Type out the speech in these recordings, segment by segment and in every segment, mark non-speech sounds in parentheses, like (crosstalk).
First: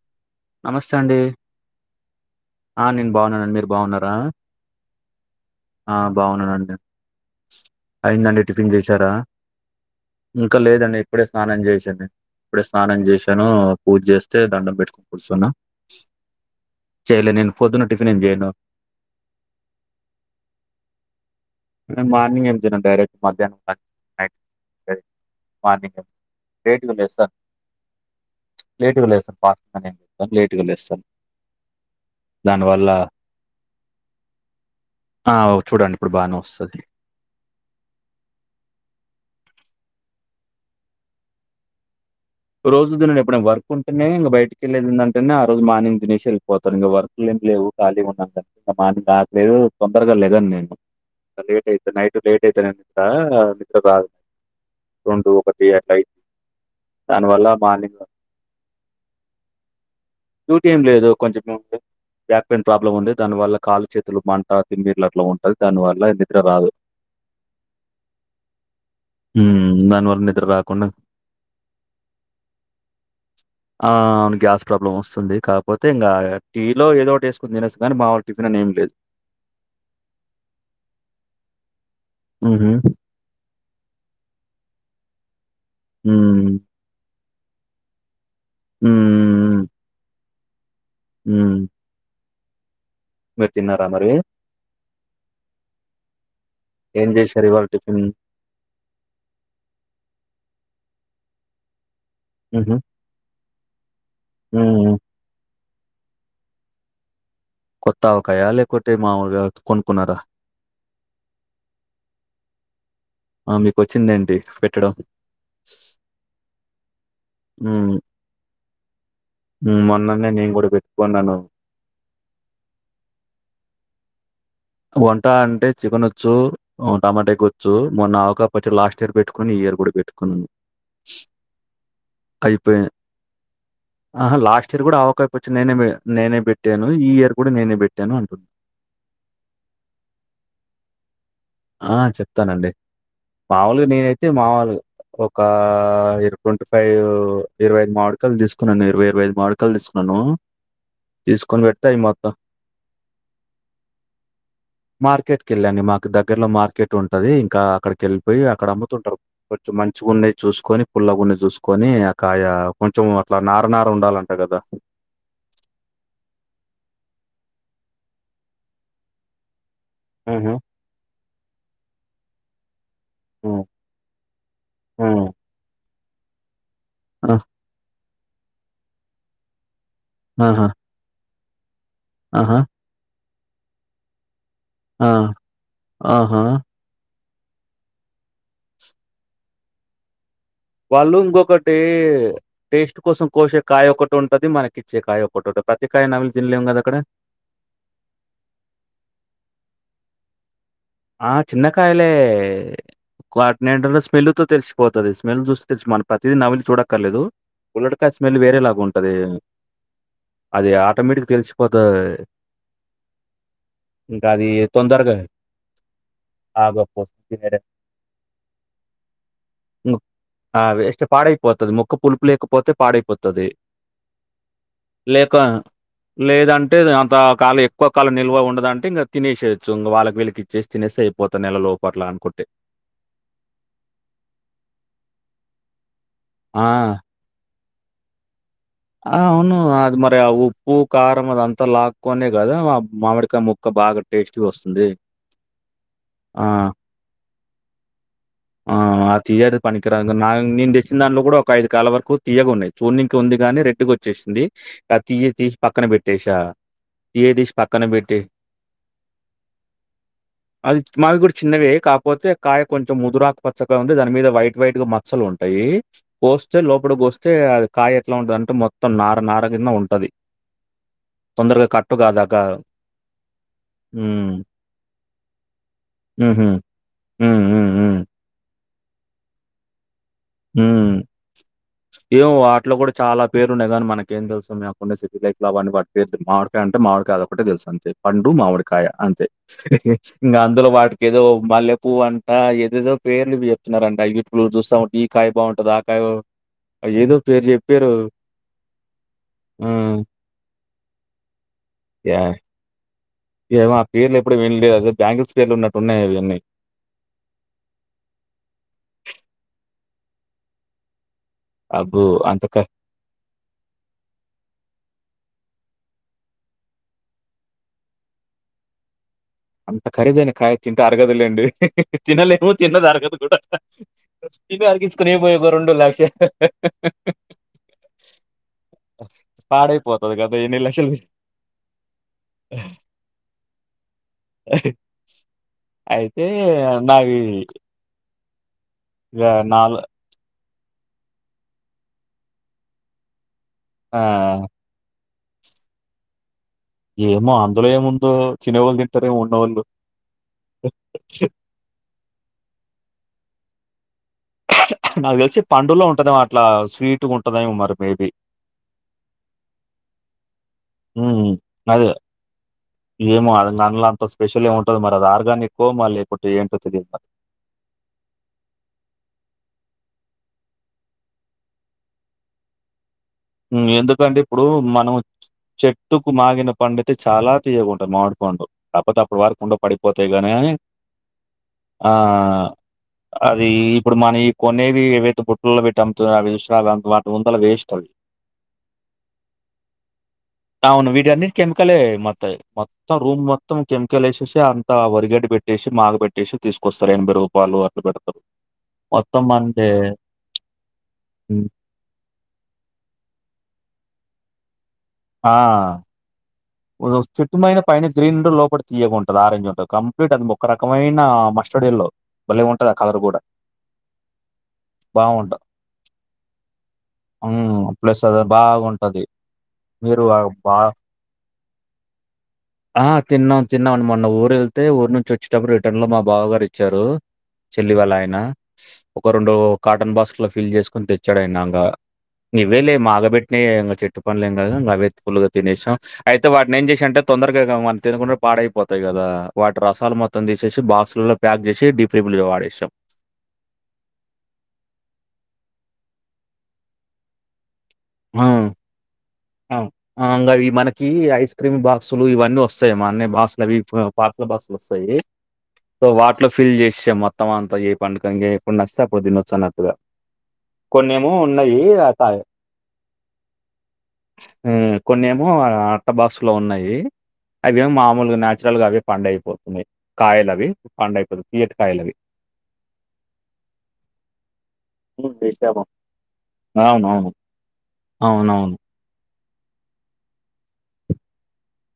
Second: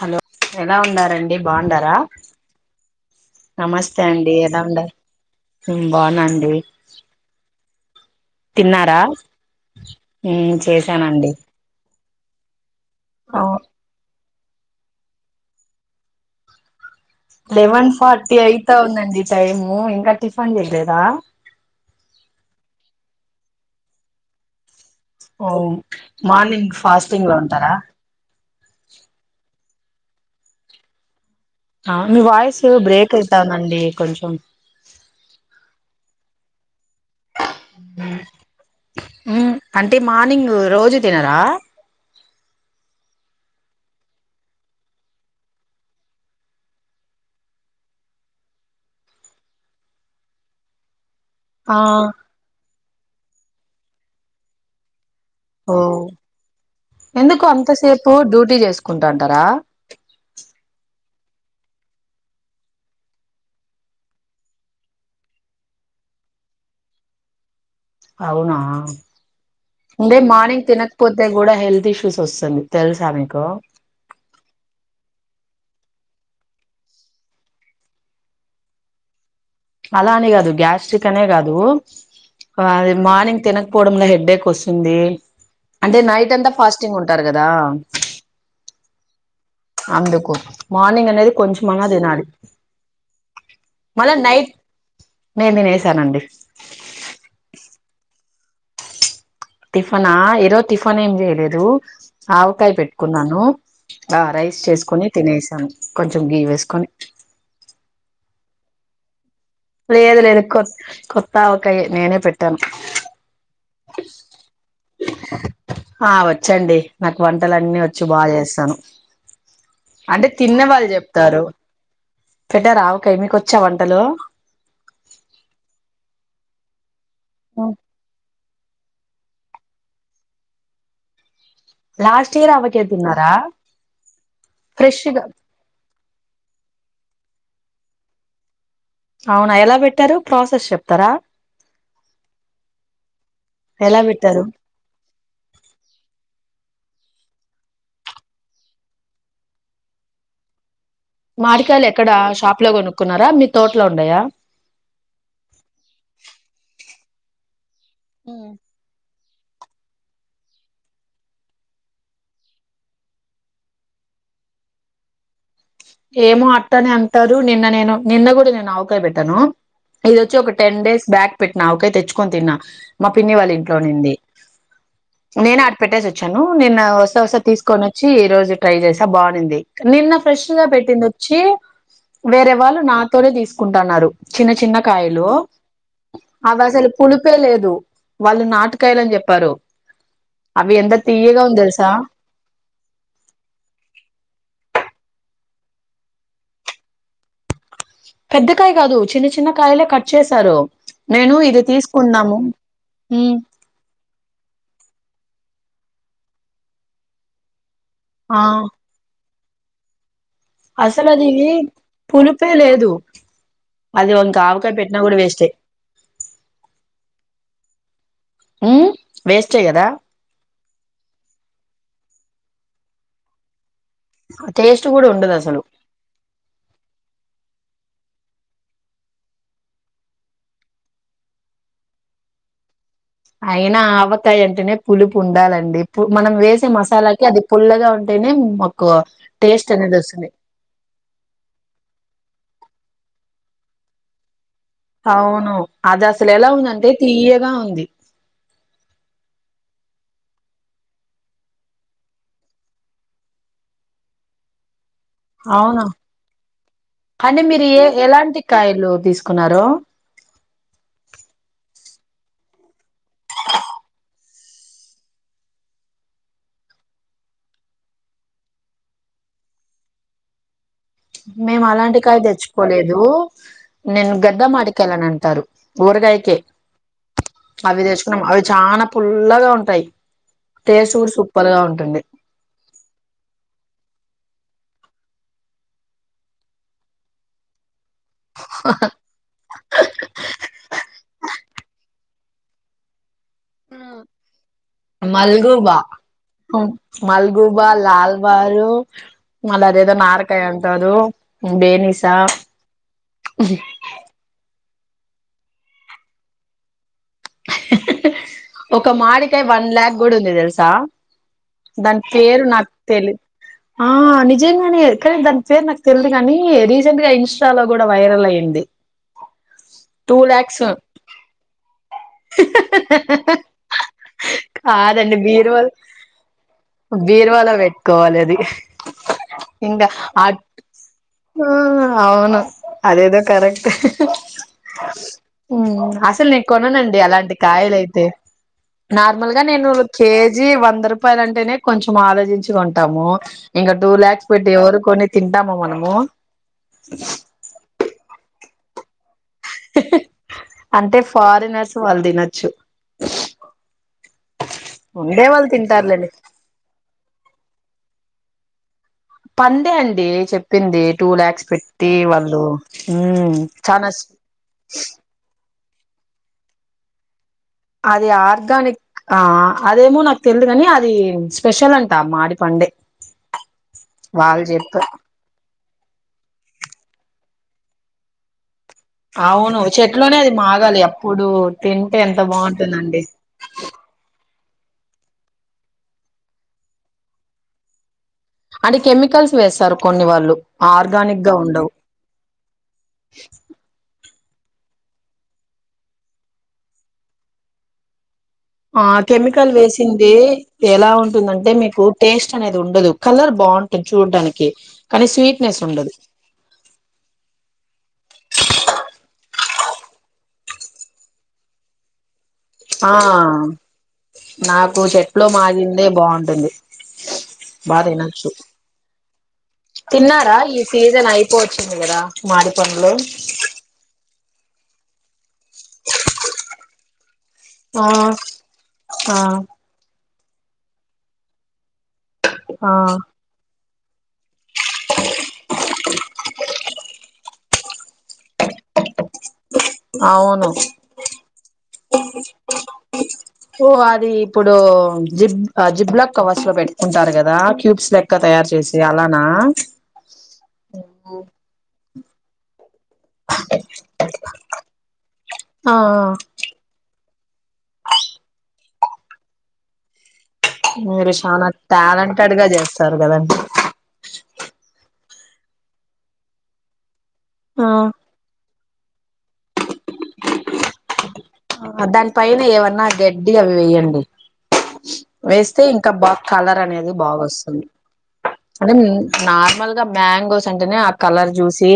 Hello ఎలా నమస్తే అండి. ఉండారంండి బాగుండారా ఆ! నేను బాగున్నానండి. మీరు నమస్తే బాగున్నారా? అండి ఎలా ఉండ ఆ బాగున్నానండి అయిందండి టిఫిన్ తిన్నారా చేసారా ఇంకా ఉమ్ లేదండి ఇప్పుడే చేశానండి స్నానం చేసండి ఇప్పుడే స్నానం చేసాను పూజ చేస్తే దండం పెట్టుకొని కూర్చును లెవెన్ ఫార్టీ అయిత ఉందండి టైము ఇంకా టిఫిన్ చేయలేదా మార్నింగ్ ఎం డైరెక్ట్ మధ్యాహ్నం నైట్ సర ఓ మార్నింగ్ మార్నింగ్ లేటుగా లే ఫాస్టింగ్ సన్ లో ఉంటారా టుగా లే సన్ పా అ లేట్గాళస్తాను ఆ మీ వాయిస్ బ్రేక్ అవుతానండి కొంచెం ఆ చూడండి ఇప్పుడు బానే వస్తుంది అంటే మార్నింగ్ రోజు తినరా రోజు తిన ఎప్పుైనా వర్క్ ఉంటే ఇకా బయటకి వెళ్లేదు ఏంటే ఆ రోజు మార్నింగ్ తినేసి వెళ్ళిపోతారు ఇంక వర్క్ లే లేవు ఖాళీ ఉన్నాం క ఇంకా మాది నాకు లేదు తొందరగా లేదడి నేను లేట్ ఆ యితే నైట్ లేట్ అయితే న మంతా మిత్ర బా రడు ఒకటి ఓ ఏట్యి ఎందుకు అంతసేపు డ్యూటీ చేసుకుంటుంటారా డ్యూటీ టీ ఏం లేదు కొంచెం ఏముంది బ్యాక్ పెయిన్ ప్రాబ్లమ్ ఉంది దానివల్ల కాళ్లు చేతులు మంట తిమ్మీర్లు అట్లా ఉంటుంది దానివల్ల ఎ దగర రాదు (unintelligible) అవునా హ్మ్. అంటే దానివల్ల నిద్ర మార్నింగ్ రాకుండా తినకపోతే కూడా హెల్త్ ఇష్యూస్ వస్తుంది తెలుసా మీకు ఆ అవును గ్యాస్ ప్రాబ్లం వస్తుంది కాకపోతే ఇంకా టీ లో ఏదో వేసుకుొని తినసు కానీ మా వాళ్ళ టిఫిన్ అని ఏం లేదు అలా అని కాదు గ్యాస్ట్రిక్ అనే కాదు హుహు. అ మార్నింగ్ తెన పోవడంలో హెడ్ేక్ వస్తుంది అంటే నైట్ హ్మ్. అంతా హ్మ్. ఫాస్టింగ్ ఉంటారు కదా హ అందుకో మార్నింగ్ అనేది కొంచమ తినాలి మీరు తిన్నారా మరి మళ్ళా నైట్ నేను తినసానండి ఏం చేయరు టిఫిన్ టిిఫనా ఇరో టిిఫన్ ఏం చేయలేదు ఆవకాయ హుహు. పెట్టుకున్నాను ఆ రైస్ హ్మ్. చేసుకుొని తినేసాను కొంచెం గీయ వేసుకొని కొత్తాకాయాలే కొత్త మాఊగా లేదు లేదు కొ కొత్తాక నేనే పెట్టాను ఆ! మీకొచ్చిందేంటి పెట్టడం? ఆ వచ్చండి నాకు వంటల అన్నీ హ్మ్. వచ్చి బాగా చేస్తాను హ్మ్. అంటే మొన్ననే నేను తిన్న గూడా వాళ్ళు పెట్టుకున్నాను. చెప్తారు పెటా ఆకాయ మీకొచ్చా వంటలు వంట అంటే చికెన్ వచ్చు టమాటా ఎక్కవచ్చు మొవ క వచ్చి లాస్ట్ ఇయర్ పెట్టుకొని ఈ ఇయర్ కూడా పెట్టుకున్నా లాస్ట్ ఇయర్ ఆవకే తన్నారా ఆ లాస్ట్ ఇయర్ కూడా ఆవకాయ్ వచ్చి నేనే నేనే బట్టేను ఈ ఇయర్ కూడా నేనే పెట్టాను అంటును అవునా ఎలా పెట్టారు ప్రాసెస్ చెప్తారా ఆ చెప్తానండి మాములుగా ఎలా నేనైతే పెట్టారు మామూలుగా ఒక ఇరుకం ఇరవై ఐదు మాడకాలు తీసుకున్నాను ఇరవై ఇరవై ఐదు మాడుకాలు తీసుకున్నాను తీసుకొని మాడికాయలు పెడితే అయి ఎక్కడ మొత్తం షాప్ లో కొనుక్కున్నారా మీ తోటలో ఉండయా మార్కెట్కి వెళ్ళాండి మాకు దగ్గరలో మార్కెట్ ఉంటది ఇంకా అక్కడికి వెళ్ళిపోయి ఉమ్. అక్కడ అమ్ముతుంటారు కొంచెం మంచి గుండె చూసుకొని పుల్ల గుండె చూసుకొని ఆ కాయ కొంచెం అట్లా నార నార్ ఉండాలంట కదా ఏమో అట్ట అని అంటారు నిన్న నేను నిన్న కూడా నేను ఆవకాయ పెట్టాను ఇది వచ్చి ఒక హుహు. టెన్ డేస్ బ్యాక్ పెట్టినా ఒకకే తెచ్చుకొని తిన్నా మా పిన్ని వాళ్ళ హ్మ్. ఇంట్లోనింది హ్మ్. నేను ఆట పెట్టేసి వచ్చాను నేన్న వస్తా ఆ! వస్తా తీసుకొని వచ్చి ఈ రోజు ట్రై చేసా బాగునింది నిన్న ఫ్రెష్ గా ఆహా! పెట్టింది వచ్చి వేరే ఆహా! వాళ్ళు నాతోనే తీసుకుంటున్నారు చిన్న చిన్న ఆ! కాయలు ఆహా! అవి అసలు పులు లేదు వాళ్ళు నాటకాయలుని చెప్పారు అవి ఎంత వాళ్ళు తీయగా ఉంది ఇంకొకటి తెలుసా టేస్ట్ కోసం కోసే కాయ ఒకక్కటి ఉంటది మనకిచ్చే కాయ ఒకటి ఫటోట కతికాయ నవల్ జిల్లేం కదా అక్కడ పెద్దకాయ కాదు చిన్న చిన్న కాయలే కట్ చేసారు ఆ చిన్నకాయలే ఉమ్ కటినేలో స్మెల్ తో తెలిసిపోతుది స్మెల్ చూస్తు తెలుసు మన ప్రతిదీ నవలి చూడక్కర్లేదు ఉల్లటకాయ స్మెల్ ఆ వేరే లాగా ఉంటది అది అసలు ఆటోమేటిక్ అది తెలిసిపోతుది పులిపే లేదు అది ఇంకా గది ఆవకాయ పెట్టినా తొందరగా కూడా వేస్టే ఆగపోే ఉ వేస్ట్ కదా ఆ వేస్ట్ పాడైపోతుది ముొక్క పులుపు లేకపోతే పాడైపోతుది టేస్ట్ కూడా ఉండదు లేక అసలు లేదంటే అంత కాలు ఎ ఇక్కొక్కాలల్వ ఉండదంటే ఇం తినేయచ్చు ఇం వాళ్ళకిళ్ళకి చేసి తినేసైపోత నెల లో అట్ల అనుకుంటే అయినా ఆవకాయ అంటేనే పులుపు ఉండాలండి మనం ఆ! వేసే మసాలాకి అది పుల్లగా ఉంటేనే మొత్త ఆ అవును అది మరి ఆ ఉప్పు కారం అద అంతలాకనే కదా మామిడికా ముక్క బా టే అవును అది అసలు ఆ! ఎలా ఉందంటే తీయగా ఉంది ఆ ఆ తీయేది పనికిరా నే తెచ్చిన దాంలో కూడా ఒక ఐదు కాల వరకు తీయగా ఉన్నాయి చూర్నికి ఉంది కానీ రెడ్చ్చ వచ్చేసింది ఇ తీయ తీసి పక్కన పెట్టేసా కాని మీరు ఏ ఎలాంటి కాయలు తీసుకున్నారు అది మావి కూడా చిన్నవే కాపోతే కాయ కొంచెం ముదురా వైట్ వైట్ గా మచ్చలు ఉంటాయి పోస్తే లోపలి పోస్తే అది కాయ ఎట్లా ఉంటందింటే మొత్తం న ఆర కింద ఉంటది మేము తొందరగా కట్టు అలాంటికాయ గాదాక. తెచ్చుకోలేదు నేను హ్మ్. గద్ద మాటికెళ్ళని అంటారు కూరకాయకే హుహు. హ్మ్. హ్మ్. అవి హ్మ్. తెచ్చుకున్నాం అవి చాలనా పుల్లగా ఉంటాయి హ టేస్ట్ కూడా సూపర్ గా ఉంటుంది ఏమో వాటిలో కూడా చాలా పేరు ఉన్నగాని మనకి ఇ ఏం తెలుసందిేకుండా సిటీ ైక్ లా అ మాడికాయ అంట మాడికా అద ఒకటే తెలుసు అంతే పండు మామిడికాయ అంతే ఇంకా అందులో వాటికి ఏదో మల్లె పువ్ అంటా ఏదేదో పేర్లువి చెప్తున్నారంట యటూ చూస్తా ఉంట ఈ కాకాయ బాగుంటుంది మల్గుబా ఆ కాయ ఏదో పేరు మల్గుబా చెప్పారు. లాల్ బారు ఆ! అళదేదో నారకాయ ఉంటు తాడు ఏ ఏ పేర్లు ఎప్పుడు విళ్డి అద బ్యాం స్కేలు ఉన్నట్టున్నాయి అవన్నీ ఒక మాడికాయ వన్ ల్యాక్ కూడా ఉంది తెలుసా దాని అబ్బో! అంత పేరు క నాకు తెలిదు ఆ నిజంగానే కానీ దాని సార్ నాకు తెలిదు కానీ రీసెంట్ గా ఇన్స్టాలో కూడా వైరల్ అయ్యంది అంత ఖరీదైన కాయ తింటే అరగదులేండి తినలేము తిన్నది అరగదు కూడా తిని అరిగించుకొని కాదండి ఏమో బీరువా బీర్వాలో పెట్టుకోవాలి అది ఇంకా పాడైపోతది అ కదా! ఎన్ని లక్షలు అవును అదేదో కర అయితే అసలు నెట్ కొననండి నావి అలాంటి కాయలైతే ఇగ నార్మల్ గా నేను నాలో కేజీ వంద రూపాయల అంటేనే కొంచెం ఆలోచించు కొంటాము ఇంకా టూ లాక్స్ ఆహ్, పెట్టి ఎవరకని తింటాము మనము ఏమో అందులోయ ముందు తిన వ నితార ఉ అంటే ఫారినర్స్ వాళ్ళు తినొచ్చు నాకు ఉండే తెలిసి వాళ్ళు పండుల్లో తింటారులేండి ఉంటుదమ అట్లా స్వీట్గా ఉంటుంద మరి మేబీ పందే అండి చెప్ చెప్పింది టూ హ్మ్. లా్యాక్స్ అదే పెట్టి వాళ్ళు హ ఏమో అది చాల కోోమాల కొట్టు ఏంటు తిగి మ అది ఆర్గానిక్ ఆ అదేమో నాకు తెలిదు కాని అది స్పెషల్ అంటా మాడి పండే ఎందుకంటే ఇప్పుడు వాళ్ళు చెప్ప మనం చెట్టుకు మాగిన పండుతే చాలా ఉంటారుట్కండు కాకపోతే అప్పుడు వరకుండ అవును పడిపోతేాయి చెట్లోనే గాని అది అని మాగాలి అప్పుడు ఆ తింటే ఎంత బాగుంటుందండి అది ఈ ఇప్పుడు మనం కొనేవి ఏవైతే పుట్టలో పెట్టి అమ్తున్నా అంత వాటి ముందు అలా వేస్ట్ అవి అంటే కెమికల్స్ వేస్తారు కొన్ని వాళ్ళు అవును ఆర్గానిక్ విర్యాని గా ఉండవు కెమికల్ మ మత్త రూమ్ మొత్తం కెమికల్ వేసి అంతా ఒరిగడ్ పెట్టేసి మాగ పెట్టేసి తీసుకొస్తారు ఎనభై రూపాలు అ పెడతారు ఆ మొత్తం కెమికల్ అంటే వేసింది ఎలా హ్మ్. ఉంటుందంటే మీకు టేస్ట్ అనేది ఉండదు కలర్ బాగుంటుంది చూడడానికి కానీ స్వీట్నెస్ ఉండదు చుట్టటుమైన పైన గ్రీన్ ఉంటే లోపల తీయగా ఉంటంది ఆరెంజ్ ఉంటుంది కంప్లీట్ అది ఒక రకమైన మ స్టడియల్లో ఆ నాకు చెట్లు మాగిందే బాగుంటుంది ఆ బాగా ప్లస్ అది తినొచ్చు బాగుంటది మీరు ఆహ్, తిన్నారా బా ఇగ సీజన్ అయిపోవచ్చింది కదా. మాడి ఆ పండ్లు తిన్నాం తిన్నాం అండి. మొన్న ఊరు వెళ్తే ఊరు నుంచి వచ్చేటప్పుడు రిటర్న్లో మా బావ గారు ఇచ్చారు. చెల్లి ఆ వాళ్ళ ఆయన. ఒక ఆ రెండు కాటన్ బాక్స్ ల ఫిల్ చేసుకుని తెచ్చాడు ఆయన ఇంగా. ఆ ఇవ్వేలే మాగబెట్టినయె ఇంగా చెట్టు పండ్లు ఎం కావు అవే ఫుల్లుగా తినేసాం. అయితే వాటిని ఏం చేసా అంటే తొందరగా మనం తినకుండా పాడయి తయి కదా. వాటి రసాలు మొత్తం అవును తీసేసి బాక్సలల్లా ప్యాక్ చేసి డీప్లిజ్ల పాడేసాం. ఓ అది ఇప్పుడు జిప్ జిప్లాక్ కవర్స్ లో పెట్టుకుంటారు కదా. క్యూబ్స్ లెక్క తయారు చేసి అలానా ఆ ఆ గవి మనకి ఐస్ క్రీమ్ బాక్సులు ఇవన్నీ వస్తు యి అన్ని బాక్స్ అవి పాత బాక్స్ లవి వస్తయి. ఆ సో వాటిలో ఫిల్ చేశా మొత్తం మొత్తం అంతా ఏ పండుగ ఇ ఎప్పుడు నచ్చితే అప్పుడు తినొచ్చు అన్నట్టుగా. కొన్నేమో ఉన్నయి ఆకాయ ఇలా చేస్తారు కదండి. కొన్ని ఏమో అట్ట బాక్స్ లో ఉన్నయి, అవేమో ఆ మామూలుగా నాచురల్ గా అవి పండు అయిపోతున్నయి. కాయల అవి పండు అయిపోతు ఆ దాని పైన ఏమన్నా గడ్డి అవి వేయండి. హ్మ్. వేస్తే వేసాము. ఇంకా బా కలర్ అనేది అవునవును. బాగా వస్తుంది. అవునవును. అంటే నార్మల్ గా మ్యాంగోస్ అంటనే ఆ కలర్ చూసి,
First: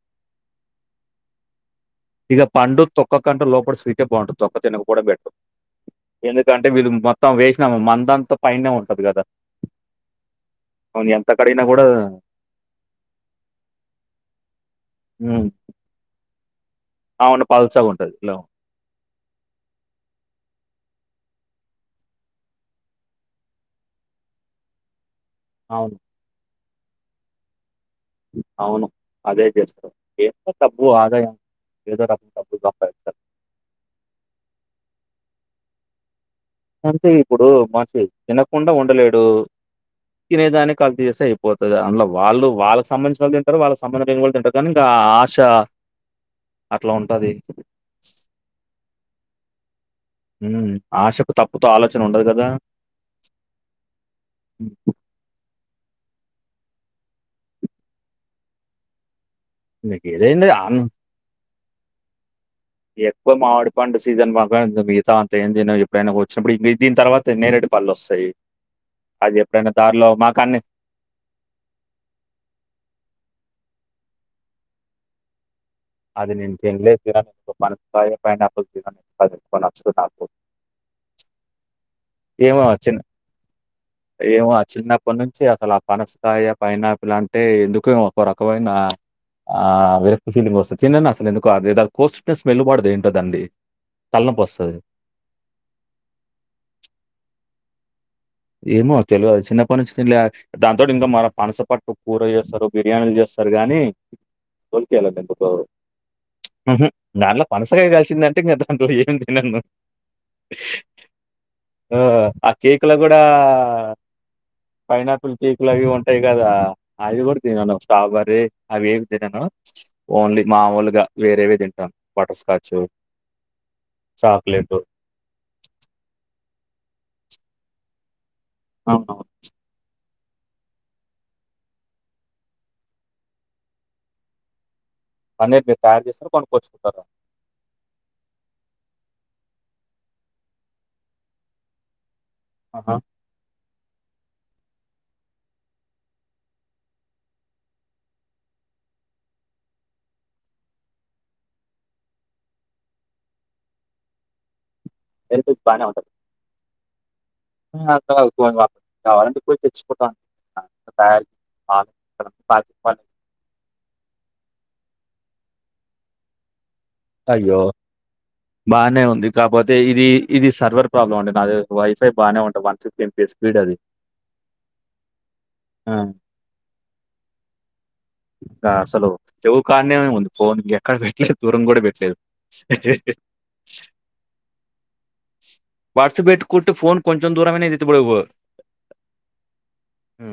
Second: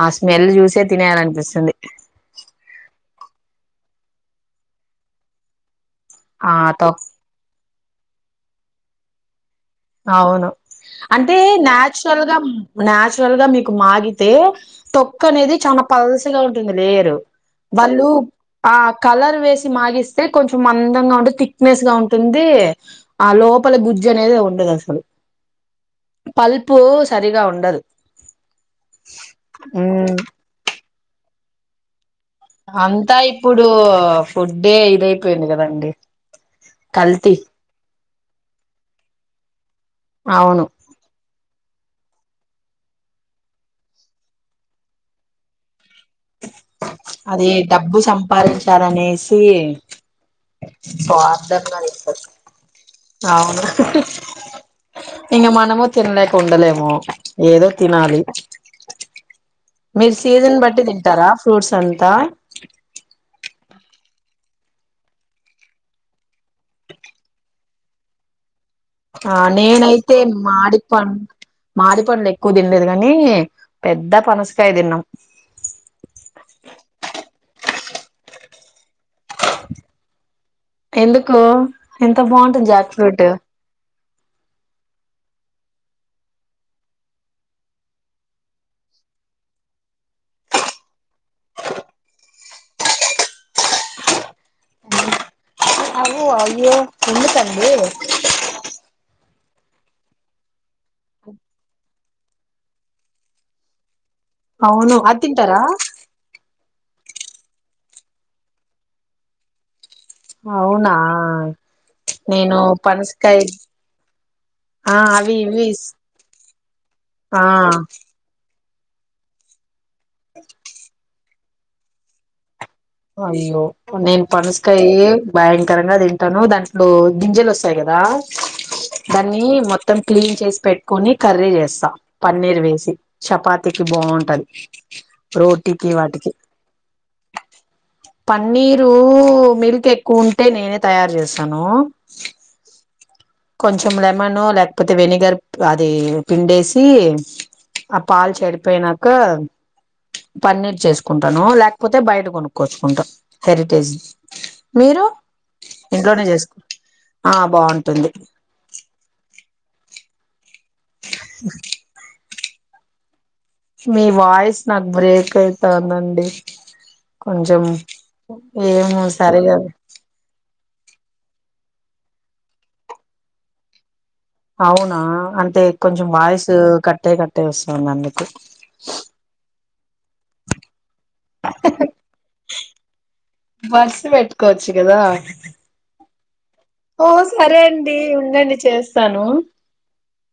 ఆ స్మెల్ చూసే తినేయాలనిపిస్తుంది. ఇగ పండు తొక్క కంటే లోపల స్వీటే బావుంటుంది. తొక్క తినక పోవుడే బెటరు. ఆ ఎందుకంటే తో వీళ్ళు మొత్తం వేసినా మందంతా పైనే ఉంటది కదా. అవును అంటే కడిగినా గూడా నాచురల్ గా నాచురల్ గా మీకు మాగితే తొక్క హ్మ్. అనేది చానా పల్స గాఉంటుంది లేయరు. అవును. వాళ్ళు పల్చగుంటది. లో ఆ కలర్ వేసి మాగిస్తే కొంచెం మందంగా ఉంటుంది, థిక్నెస్ గా ఉంటుంది. ఆ లోపల గుజ్జు అనేది ఉండదు అసలు. అవును పల్పు సరిగా ఉండదు. అవును అదే చేస్తారు. మ్మ్ ఏదో డబ్బు ఆదాయం ఏదో డబ్ అంతా ఇప్పుడు ఫుడ్డే ఇదయిపోయింది కదండి. అంతే కల్తీ ఇప్పుడు మనిషి తినకుండా ఉండలేడు. అవును తినేదాన్ని కల్తీ చేస్తే అయి పోతది. అందులో వాళ్ళు వాళ్ళకి సంబంధించినోళ్ళు తింటరు, వాళ్ళకు సంబంధం లేని వాళ్ళు తింటరు కానీ ఇంకా ఆశ అట్లా ఉంటది. అదే డబ్బు సంపాదించాలనేసి హ్మ్. ఆశకు తప్పుతో స్వార్థంగా (inaudible) ఆలోచన ఉండదు కదా! అవును ఇంగ మనము తినలేక ఉండలేము ఏదో తినాలి. మీకు మీరు ఏదైంది సీజన్ అన్ బట్టి తింటరా ఫ్రూట్స్ అంతా. ఎక్కువ మావిడి పండు సీజన్ బా (unintelligible) మిగతావి అంత ఎం తినం. ఎప్పుడైనా వచ్చినప్పుడు వి దీని తర్వాత నేరెడు పళ్ళు వస్తయి. ఆ నేనైతే మాడి పం మాడి పండ్లు ఎక్కువ తిన్లేదు కానీ. పెద్ద పనసకాయ తిన్నం. అది నేను తిన్లే తినా. పనసకాయ, పైనాపిల్ తినా. అది ఎందుకో నచ్చదు నాకు. ఎందుకు ఎంత ఏమో బాగుంటుంది జాక్ చిన్ ఫ్రూట్ ఏమో చిన్న ప్పటి నుంచి అసలు ఆ పనసకాయ, పైనాపిల్ అంటే ఎందుకో ఒక రకమైన ఆ విరక్తి ఫీలింగ్ వస్తది. చిన్ననాటి సుంది ఎందుకో అది కోస్తుంటే స్మెల్ పడదు ఏంటో దాన్ది. తలనొప్పి వస్తది. ఓ అయ్యో ఎందుకండి. ఏమో తెలవదు చిన్నప్పటి నుంచి తిన్లే. దాని తోటి ఇంకా మన పనస పట్టు కూర చేస్తరు. బిర్యానీలు చేస్తరు కానీ అవును కొనిపియలండి అది ఎందుకో తింటారా హుహ్ దానిలో పనసకాయ కలిసిందంటే ఇంగా దాంతో ఏమి తినను. అవునా ఆ! నేను పనస ఆ పైన్ ఆపిల్ అవి కేక్ ఇవి లాగే ఉంటాయి గదా, అవి గుడా ఆ తినను స్ట్రాబరీ. అవేవి తినను. ఓన్లీ మామూల్ గా వేరేవి తింటాను. Butter scotch. అయ్యో, నేను పనసుకాయ్ భయంకరంగా తింటాను. దాంట్లో గింజలోస్తాయి గదా, అవునవును. దాన్ని మొత్తం క్లీన్ చేసి పెట్టుకొని కర్రీ జేస్తా, పన్నీర్ వేసి. చపాతికి బావుంటది. పన్నీర్ ని తయారుచేస్తారా, కొనుకొచ్చుకుంటారా? పన్నీరు మిల్క్ ఎక్కువ ఉంటే, నేనే తయార్ జేస్తాను. ఆ. కొంచెం లెమను, లేకపోతే వెనిగర్ అది పిండేసి, ఆ పాల్ చెడిపోయ్ నాకా, పన్నీర్ చేసుకుంటాను. లేకపోతే బయట కొనుక్కోచ్చుకుంటా, హెరిటేజ్ మీరు హెరిటేజ్ బానే ఉంటది. ఇంట్లోనే జేస్క్, ఆ కానీ బాగుంటుంది. (unintelligible) కావాలంటే పోయి తెచ్చికుంటా. తయార్. (inaudible) పాకెట్ పాల్, మీ వాయిస్ నాక్, బ్రేక్ అవుతాందండి. అయ్యో, బానే ఉంది సరిగా కాకపోతే ఇది, ఇదిస్ సర్వర్ ప్రాబ్లం అండి. నాది వైఫై బాగానే ఉంటది. వన్ ఫిఫ్టీ ఎంపీ స్పీడ్ అది. అవునా, అంటే ఆ! కొంచెం వాయిసు కట్ అయి, కట్ అయి ఓస్తుంది అందుకు. ఇంకా అసలు, చెవు కాన్నే ఉంది పోన్ ఎక్కడ పెట్లేదు, దూరం గుడా పెట్లేదు. బర్డ్స్ బేట్టుకోవచ్చు గదా. బర్డ్స్ పెట్టుకుంటే ఫోన్ కొంచెం దూరమైన (unintelligible) పోద్. ఉండండి చేస్తాను ఉ.